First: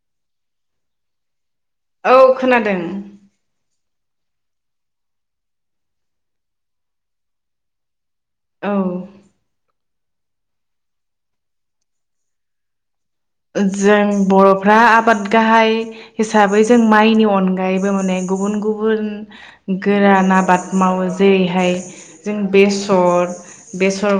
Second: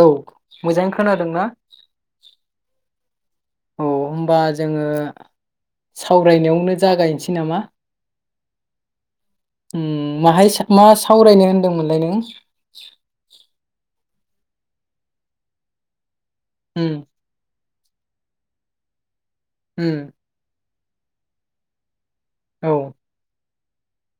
औ मोजाङै खोनादोंना। औ खोनादों। औ होमबा जोङो सावरायनायावनो जागायनोसै नामा। औ। उम माहाय मा सावरायनो होनदोंमोनलाय नों। जों। बर'फ्रा आबाद गाहाय। हिसाबै जों उम माइनि अनग। गायबो माने गुबुन गुबुन। उम गोरान आबाद। मावो जेरैहाय। जों औ बेसर। बेसर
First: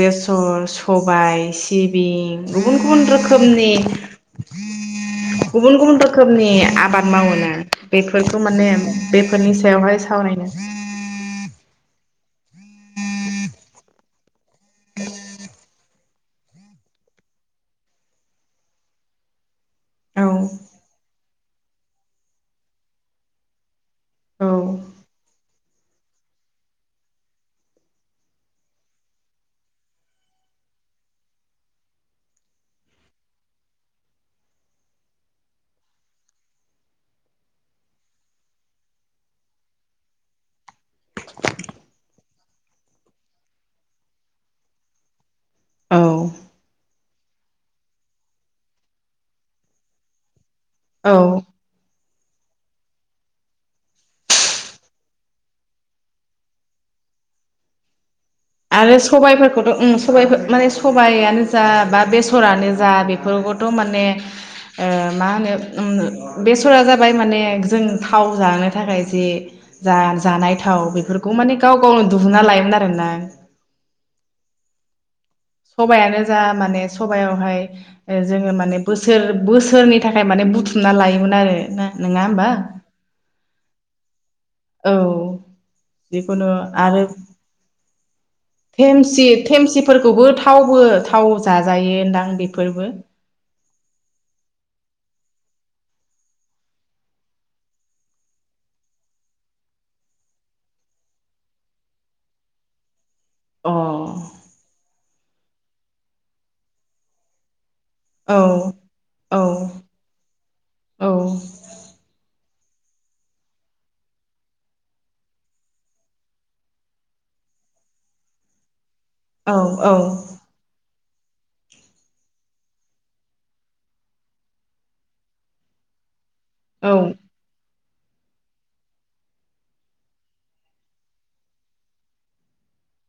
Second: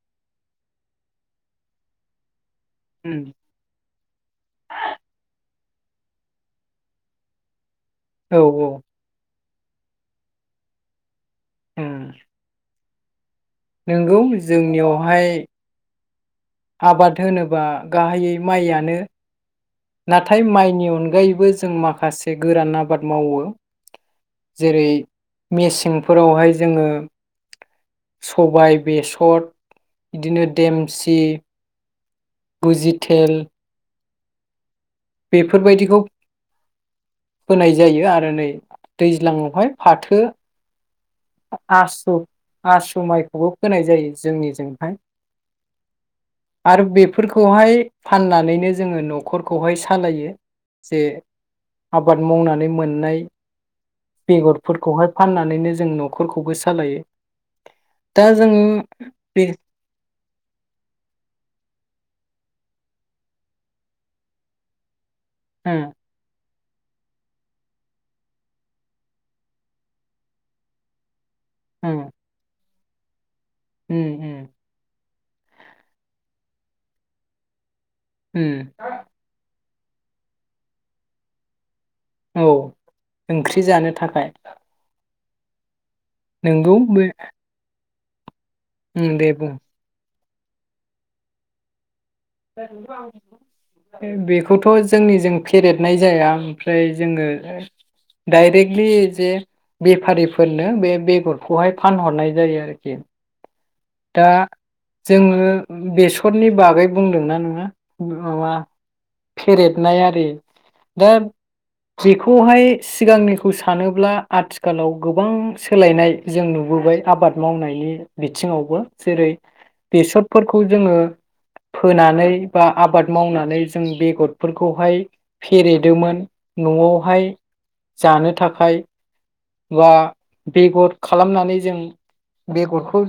बेसर सबाय सिबिं। गुबुन गुबन रोख। उम [unintelligible] गुबुन गुबुन रखोमनि आबाद मावोना। औ बेफोरखौ औ माने बे। फोरनि सायावहाय सावरायनो। ओम। नोंगौ जोंनियावहाय। आबाद होनोबा गाहायै माइआनो। नाथाय औ माइनि अनगायैबो। बो जों माखासे गोरान आबाद मावो औ जेरै मेसेंफोरावहाय जोङो सबाय बेसर बिदिनो देमसि बुजिथेल। बेफोरबायदिखौ होनाय जायो आरो नै दैज्लाङावहाय फाथो। आसु आसु माइखौबो फोनाय जायो जोंनिजोंहाय। औ आरो बे। फोरखौहाय फाननानैनो जोङो न'खरखौहाय सालायो। जे औ आब आबाद मावनानै मोननाय बेगरफोरखौहाय फाननानैनो जों न' खरखौबो सालायो। दा जोङो आरो बे सबायाइफोरखौथ' उम सबाय। माने सबायानो जा बा बे सरानो जा बेफोरखौथ' माने ओ मा होनो उम ओम बेस'रा जाबाय माने जों थाव जानो थाखाय जे जा जानाय थाव बेफोर खौ माने गाव उम गावनो दुहुनना लायोमोन आरो मोनाय। उम उम सबायानो जा माने सबायावहाय जोङो माने उम बोसोर बोसोर सोरनि थाखाय माने बुथुमना लायोमोन आरो ना। नङा औ होमबा ओंख्रि जानो थाखाय औ जिखुनु नोंगौ आरो बे उम थेमसि दे बुं थेमसिफोर खौबो थावबो थाव जाजायोन दां। [unintelligible] बेखौथ' जोंनिजों फेरेदनाय जाया ओमफ्राय जोङो डायरेक्टलि जे बेफारिफोरनो बे बेगरखौहाय फानहरनाय जायो आरोखि अ दा जोङो बेसरनि बागै बुंदोंना नोङा। औ माबा फेरेदनाय आरि औ दा बेखौहाय सिगांनिखौ सानोब्ला आथिखालाव गोबां सोलायनाय जों नुबोबाय आबाद मावनायनि बिथिङाव बो। जेरै औ औ बेसरफोरखौ जोङो फोनानै बा आबाद मावनानै जों बेगरफोरखौहाय फेरेदोमोन। औ न'आवहाय जानो थाखाय। बा बेगर खालामनानै जों बेगरखौ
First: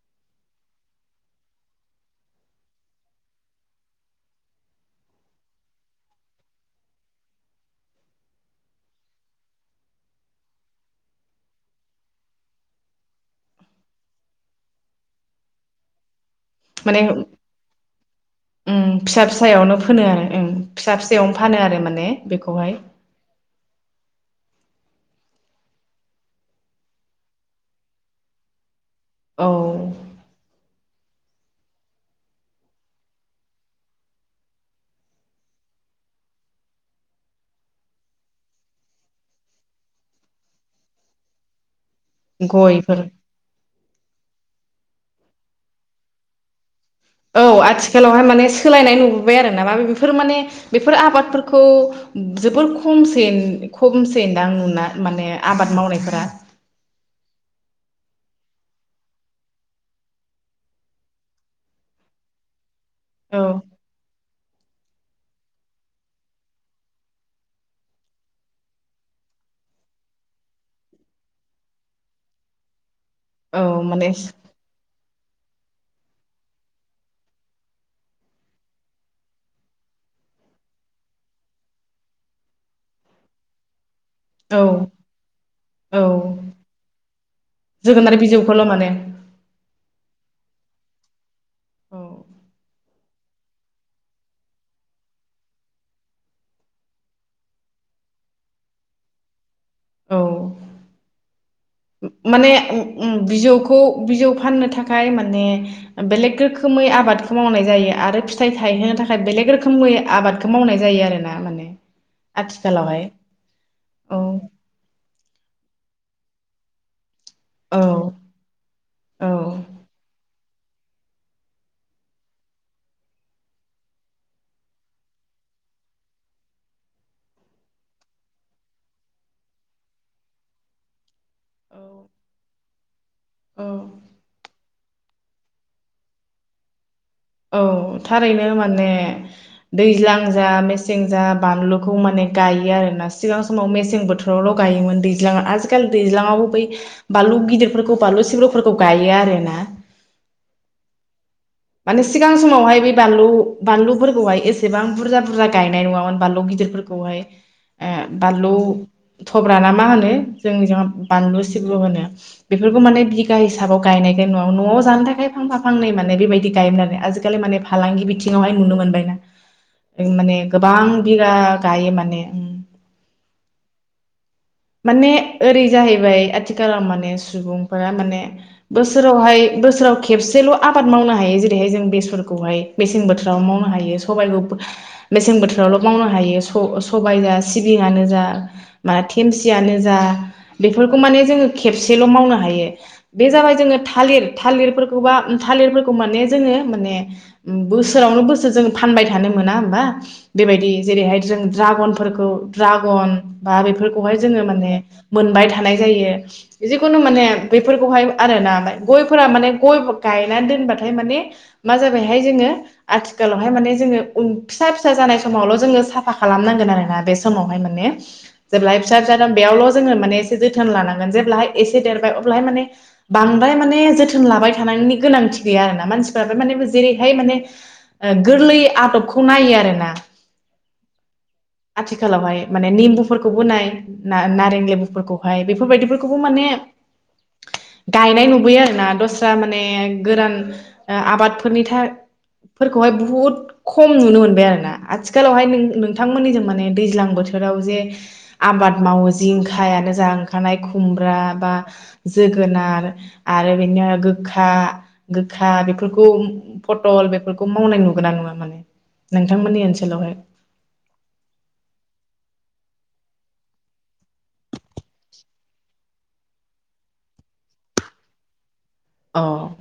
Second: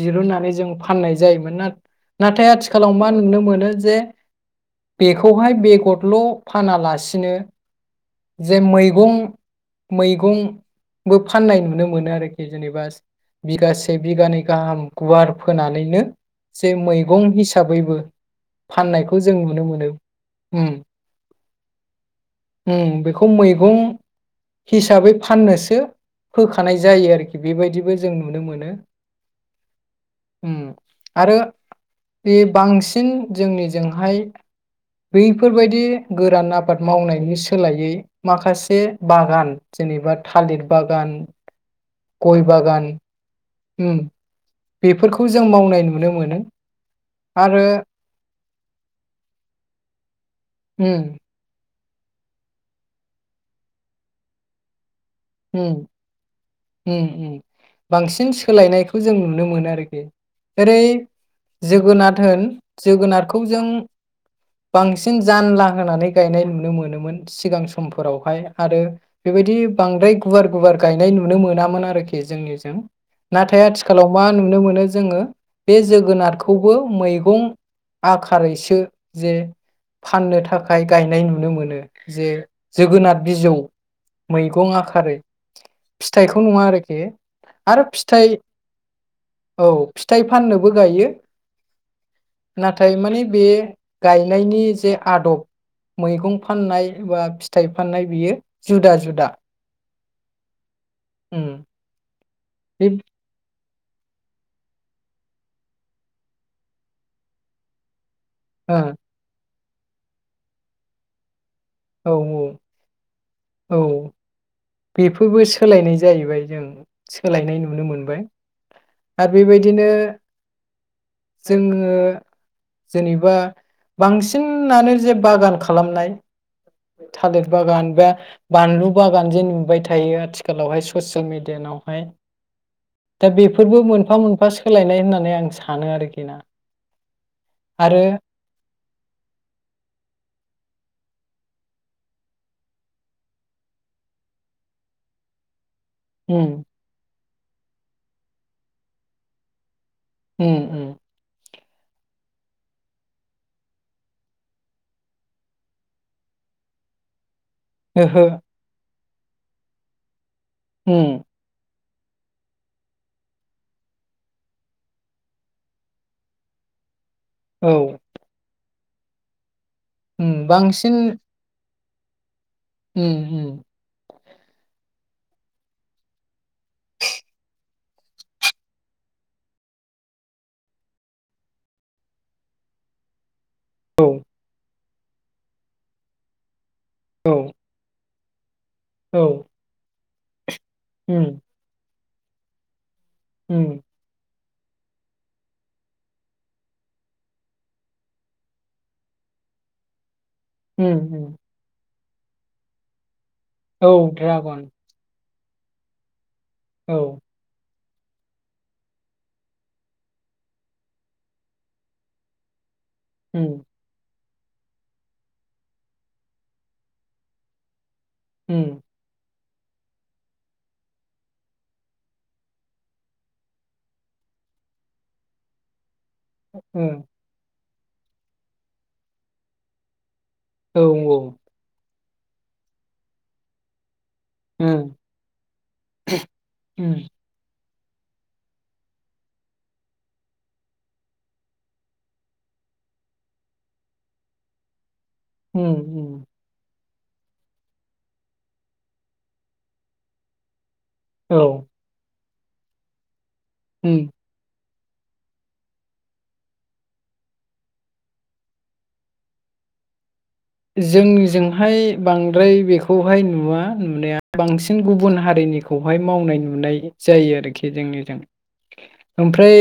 दिरुननानै जों फाननाय जायोमोन ना नाथाय आथिखालाव मा नुनो मोनो जे बेखौहाय बेगरल' फानालासिनो जे मैगं मैगं बो फाननाय नुनो मोनो आरोखि जेनेबा बिगासे बिगानै गाहाम गुवार फोनानैनो। जे माने मैगं हिसाबैबो उम फाननायखौ फिसा जों नुनो फिसायावनो मोनो। फोनो आरो ओं उम फिसा फिसायावनो फानो आरो माने बेखौहाय उम बेखौ मैगं हिसाबै फाननोसो सो होखानाय जायो आरोखि बेबायदिबो जों नुनो मोनो। औ उम आरो बे बांसिन जोंनिजोंहाय बैफोरबायदि गोरान आबाद मावनायनि सोलायै माखासे बागान जेनेबा थालिर बागान गय बागान गयफोर उम बेफोरखौ जों मावनाय नुनो मोनो औ आरो आथिखालावहाय माने सोलायनाय नुबोबाय आरो ना [inaudible] बेफोर माने बेफोर उम आबादफोरखौ। खौ जोबोर खम खमसै नुना। माने उम आबाद मावनायफोरा। उम उम बांसिन सोलायनायखौ जों नुनो मोनो आरोखि ओरै जोगोनाद होन औ जोगोनारखौ जों बांसिन जानला होनानै गायनाय नुनो मोनोमोन सिगां समफोरावहाय आरो बेबायदि बांद्रायखौ गुवार-गुवार गायनाय नुनो मोनामोन आरोखि जोंनिजों। नाथाय औ आथिखालाव माने मा नुनो मोनो जोङो। बे जोगोनारखौबो मैगं आखारैसो जे फाननो थाखाय गायनाय नुनो मोनो जे जोगोनार बिजौ औ मैगं आखारै। औ फिथाइखौ नङा आरोखि आरो जोगोनार फिथाइ बिजौखौल' माने औ फिथाइ फाननो बो गायो औ नाथाय ओमफ्राय माने बे गायनायनि जे आदब मैगं फाननाय बा फिथाइ फाननाय बेयो जुदा जुदा। औ उ [inaudible] माने खौ बिजौ फाननो थाखाय माने बेलेग रोखोमै आबादखौ मावनाय जायो आरो फिथाइ थायनो ओ थाखाइ बेलेग रो रोखोमै आबादखौ मावनाय जायो आर ना माने आथिखालावहाय औ-औ-औ औ बेफोरबो सोलायनाय। जाहैबाय जों। सोलायनाय औ नुनो मोनबाय औ आरो बेबायदिनो। जोङो जेनेबा बांनेबा बांसिन बागान खालामनाय। थालिर बागान बा बानलु बागान जे नुबाय थायो आथिखालावहाय ससियेल मिेडियानावहाय। दा औ बेफोरबो मोनफा-मोनफा सो सोलायनाय होननानै आं सानो आरोखि ना। औ आरो थारैनो माने दैज्लां जा मेसें सेंजा बानलुखौ माने गायो आरो ना सिगां समाव मेसें बोथोरावल गायोमोन दैज्लां आजि खेल दैज्लांयाव उम बै बानलु गिदिरफोरखौ बानलु सिब्रुफोरखौ गायो आरोना। उम उम। माने सिगां समावहाय बे बानलु बानलुफोरखौहाय एसेबां बुरजा बुरजा गायनाय नुवामोन बानलु गिदिरफोरखौहाय। ओ ओहो बानलु थब्राना मा होनो? जोंनिजों उम बानलु सिब्र' होनो। बेफोरखौ माने बिगा हिसाबाव गायनायखाय न'आव न'आव जानो थाखाय फांफा फांनै माने बेबायदि गायोमोन आरो आजि खालि माने औ फालांगि बिथिङावहाय नुनो मोन गायना। ओं माने उम बांसिन गोबां बिगा गायो माने उम। उम उम। माने ओरै जाहैबाय आथिखालाव माने सुबुंफोरा माने बोसोरावहाय बोसोराव खेबसेल' आबाद मावनो हायो जेरैहाय जों बेसरखौहाय मेसें बोथोराव माव नो हायो औ सबायखौ बो मेसें बोथोरावल' मावनो हायो स-स सबाय औ जा सिबिङानो जा ओ मा औ देमसियानो जा बेफोरखौ माने उम जोंङो खेबसे सेल' मावनो हायो। बे जाबाय जोङो उम थालिर थालिरफोरखौबा उम थालिरफोरखौ माने जोङो माने उम बोसोरावनो बोसोर जों फानबाय थानो मोना होमबा। बेबायदि उम जेरैहाय उम जों द्रागन फोरखौ ड्रागन बा औ बावहाय जोङो ड्रागन माने मोनबाय थानाय जायो। औ जिखुनु माने बै फोरखौहाय आरोना गयफोरा माने गय गायनानै दोनबाथाय माने मा जाबायहाय जोङो उम आथिखालावहाय माने जोङो उन फिसा फिसा जानाय समावल' जोङो साफा खालामनांगोन आरोना बे समावहाय माने उम जेब्लाय फिसा फिसा बेयावल' जोङो एसे जोथोन लानांगोन जेब्लाहाय एसे देरबाय अब्लाहाय माने बांद्राय माने जोथोन लाबाय थानायनि गोनांथि गैया आरो ना मानसि फोरा बो माने ओ जेरैहाय माने ओ गोरलै आदबखौ नायो आरो ना औ औ आथिखालावहाय माने निमबु फोरखौबो नाय ना नारें औ उम लेबुफोरखौहाय बेफोरबायदिफोरखौबो माने उम गायनाय नुबोयो आरोना दस्रा माने गोरान ओ आबादफोरनि थार फोरखौहाय बहुद खम नुनो मोनबाय आरो ना आथिखालावहाय नों उम उम नोंथांमोननि जों माने दैज्लां बोथोराव जे आबाद मावो जिंखायानो जा ओंखारनाय खुम्ब्रा औ बा जोगोनार आरो बिदिनो उम गोखा गोखा बेफोरखौ फटल बेफोरखौ मावनाय नुगोना नुङा माने नोंथांमोननि ओनसोलावहाय? जोंनिजोंहाय बांद्राय बेखौहाय नुवा नुनाया बांसिन गुबुन हारिनिखौहाय मावनाय नुनाय जायो आरोखि जोंनिजों अ ओमफ्राय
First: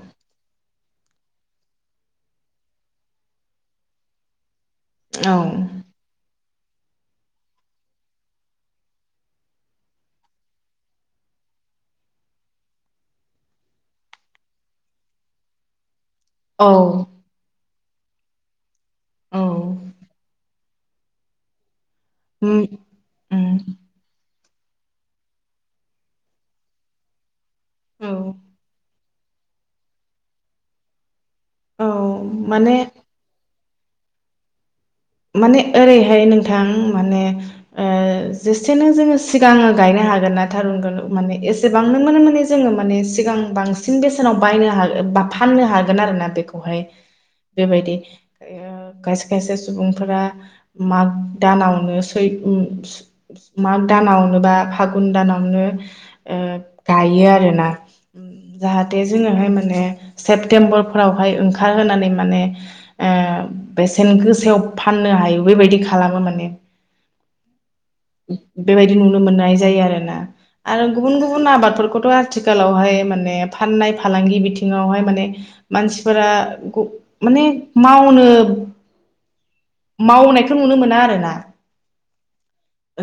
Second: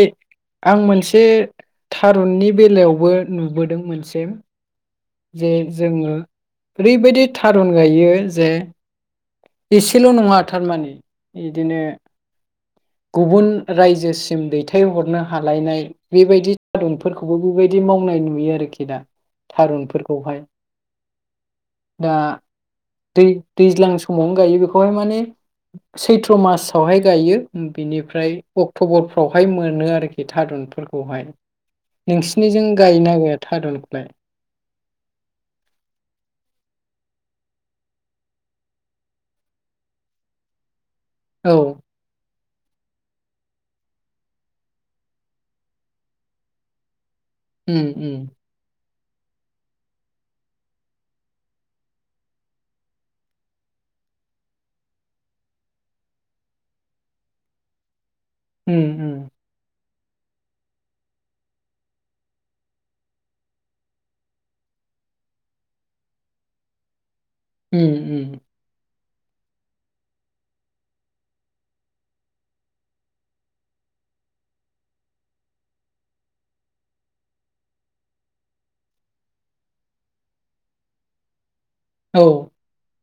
आं मोनसे बे थारुननि बेलायावबो नुबोदों मोनसे औ जे जोङो ओरैबायदि थारुन गायो जे एसेल नङा थारमाने बिदिनो गुबुन रायजोसिम दैथायहरनो हालायनाय बेबायदि औ थारुनफोरखौबो बेबायदि मावनाय नुयो आरोखि दा औ थारुनफोरखौहाय दा उम दै उम दैज्लां सम मैगं गायो बेखौहाय माने सैथ्र मासावहाय गायो औ बिनिफ्राय अक्टबर बावहाय मोनो आरोखि थारुनफोरखौहाय औ नोंसिनिजों माने गायो ना गाया थारुनखौ? बे माने ओरैहाय नोंथां माने ओ जेसेनो जोङो सिगाङो गायनो हागोन ना थारुनखौ माने औ एसेबां नों माने माने जोङो माने सिगां बांसिन बेसेनाव बायनो हागो बा फाननो हागोन आरोना बेखौहाय उम बेबायदि उम खायसे खायसे सुबुंफोरा माग दानावनो सै माग दानावनो बा फागुन दानावनो ओ गायो आरोना उम जाहाथे उम जोङोहाय माने सेप्तेम्बर फोरावहाय ओंखारहोनानै माने ओ बेसेन गोसा फाननो हायो बेबायदि खालामो माने उम-उम बेबायदि नुनो मोननाय जायो आरोना आरो गुबुन गुबुन आबादफोरखौथ आथिखालावहाय माने फाननाय फालांगि बिथिंङावहाय माने मानसिफोरा माने मावनो मावनायखौ नुनो मोना आरोना औ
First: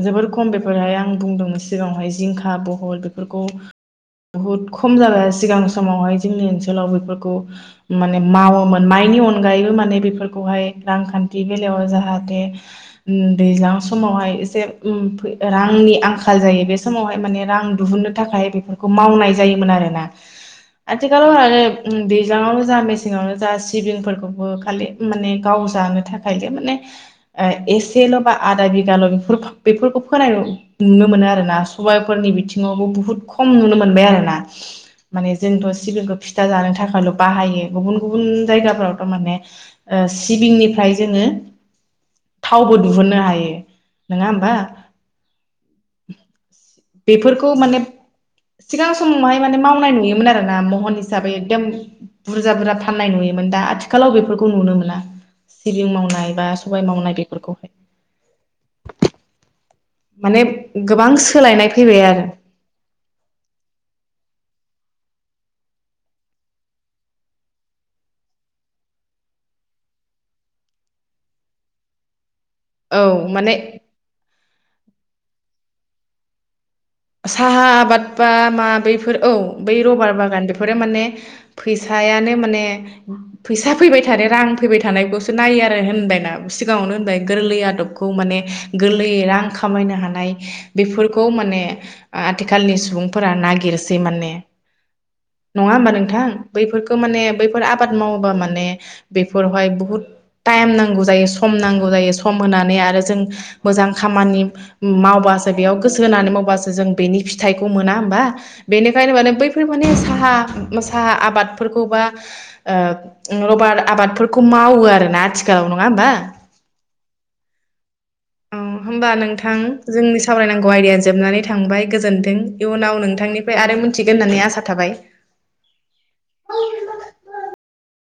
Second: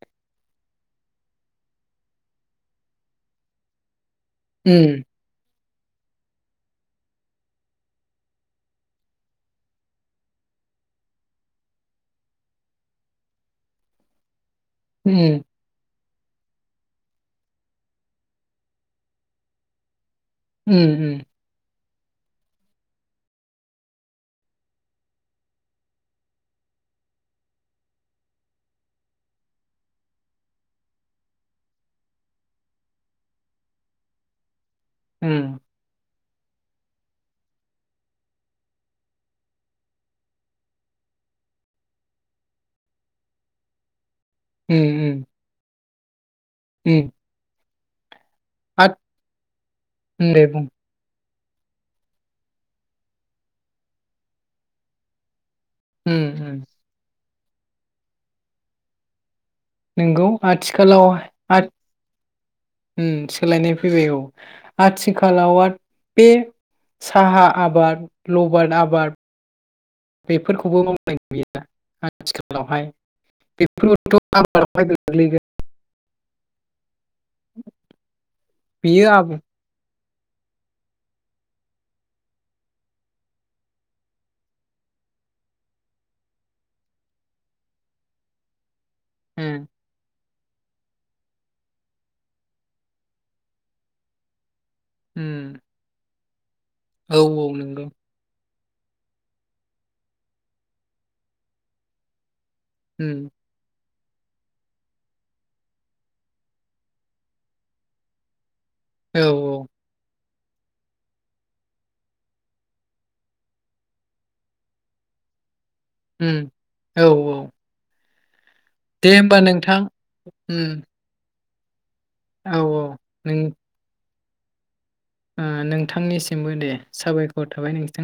जोबोर खम बेफोरहाय आं बुंदोंमोन सिगाङावहाय जिंखा, बहल बेफोरखौ बुहुत खम उम जाबाय सिगां समावहाय जोंनि ओनसोलाव बेफोरखौ माने मावोमोन माइनि अनगायैबो माने बेफोरखौहाय रांखान्थि बेलायाव जाहाथे दैज्लां समावहाय जे ओम फै उम रांनि आंख आंखाल जायो बे समावहाय माने रां दिहुननो थाखाय बेफोरखौ मावनाय जायोमोन आरोना उम आथिखालाव आरो दैज्लाङावनो जा मेसेङावनो जा सिबिंफोरखौबो खाले माने गाव जानो थाखाय जे माने एसेल' बा आदा बिगाल' बेफोर बेफोरखौ फोनाय नुनो मोनो आरो ना सबायफोरनि बिथिङावबो बुहुत खम नुनो मोनबाय आरोना माने उम जोंथ सिबिंखो फिथा जानो थाखायल' बाहायो गुबुन गुबुन जायगाफ्राव थ माने ओ सिबिंनिफ्राय जोंङो थावबो दिहुननो हायो नंङा होमबा उम [unintelligible] उम बेफोरखौ माने सिगां आथ समावहाय माने मावनाय नुयोमोन उम दे आरो बुं ना महन हिसाबै एकदम बुरजा बुरजा फाननाय नुयोमोन दा आथिखालाव बेफोरखौ नुनो मोना सिबिं उम मावनाय बा उम सबाय मावनाय बे [unintelligible] नोंगौ आथिखालाव आथ फैबाय आरो उम सोलायनाय फैबाय औ आथिखालावाद बे साहा आबाद लबार आबाद बेफोरखौबो मावनाय गैया आथिखालावहाय औ माने बेफोरबोथ आब बादाव गोग्लैगोन साहा आबाद बा मा बियो बैफोर औ आबुं बै रबार बागान बेफोरो माने फैसायानो माने फैसा फैबाय थानाय रां फैबाय थानायखौसो नायो आरो होनबायना सिगाङावनो होनबाय गोरलै आदबखौ माने गोरलैयै रां उम खामायनो हानाय बेफोरखौ माने आथिखालनि सुबुंफोरा नागिरसै माने उम नंङा होमबा नोंथां बैफोरखौ औ माने औ बैफोर नंगौ आबाद मावोबा माने बेफोरावहाय बुहुत ताइम नांगौ जायो सम नांगौ जायो स सम होनानै आरो उम जों मोजां खामानि मावबासो बेयाव गोसो होनानै मावबासो जों बेनि फिथाइखौ मोना होमबा बेनिखायनो औ माने औ बैफोर माने साहा मोसा आबादफोरखौ बा ओ रबार आबादफोरखौ मावो आरोना आथि उम औ औ ओम होमबा नोंथां जोंनि सावरायनांगौ उम आइदाया जोबनानै था थांबाय गोजोन्थों औ औ इयुनाव नों नोंथांनिफ्राय आरो मोनथि थिगोन होननानै आसा थाबाय ओ नोंथांनिसिमबो दे साबायखर थाबाय नोंथां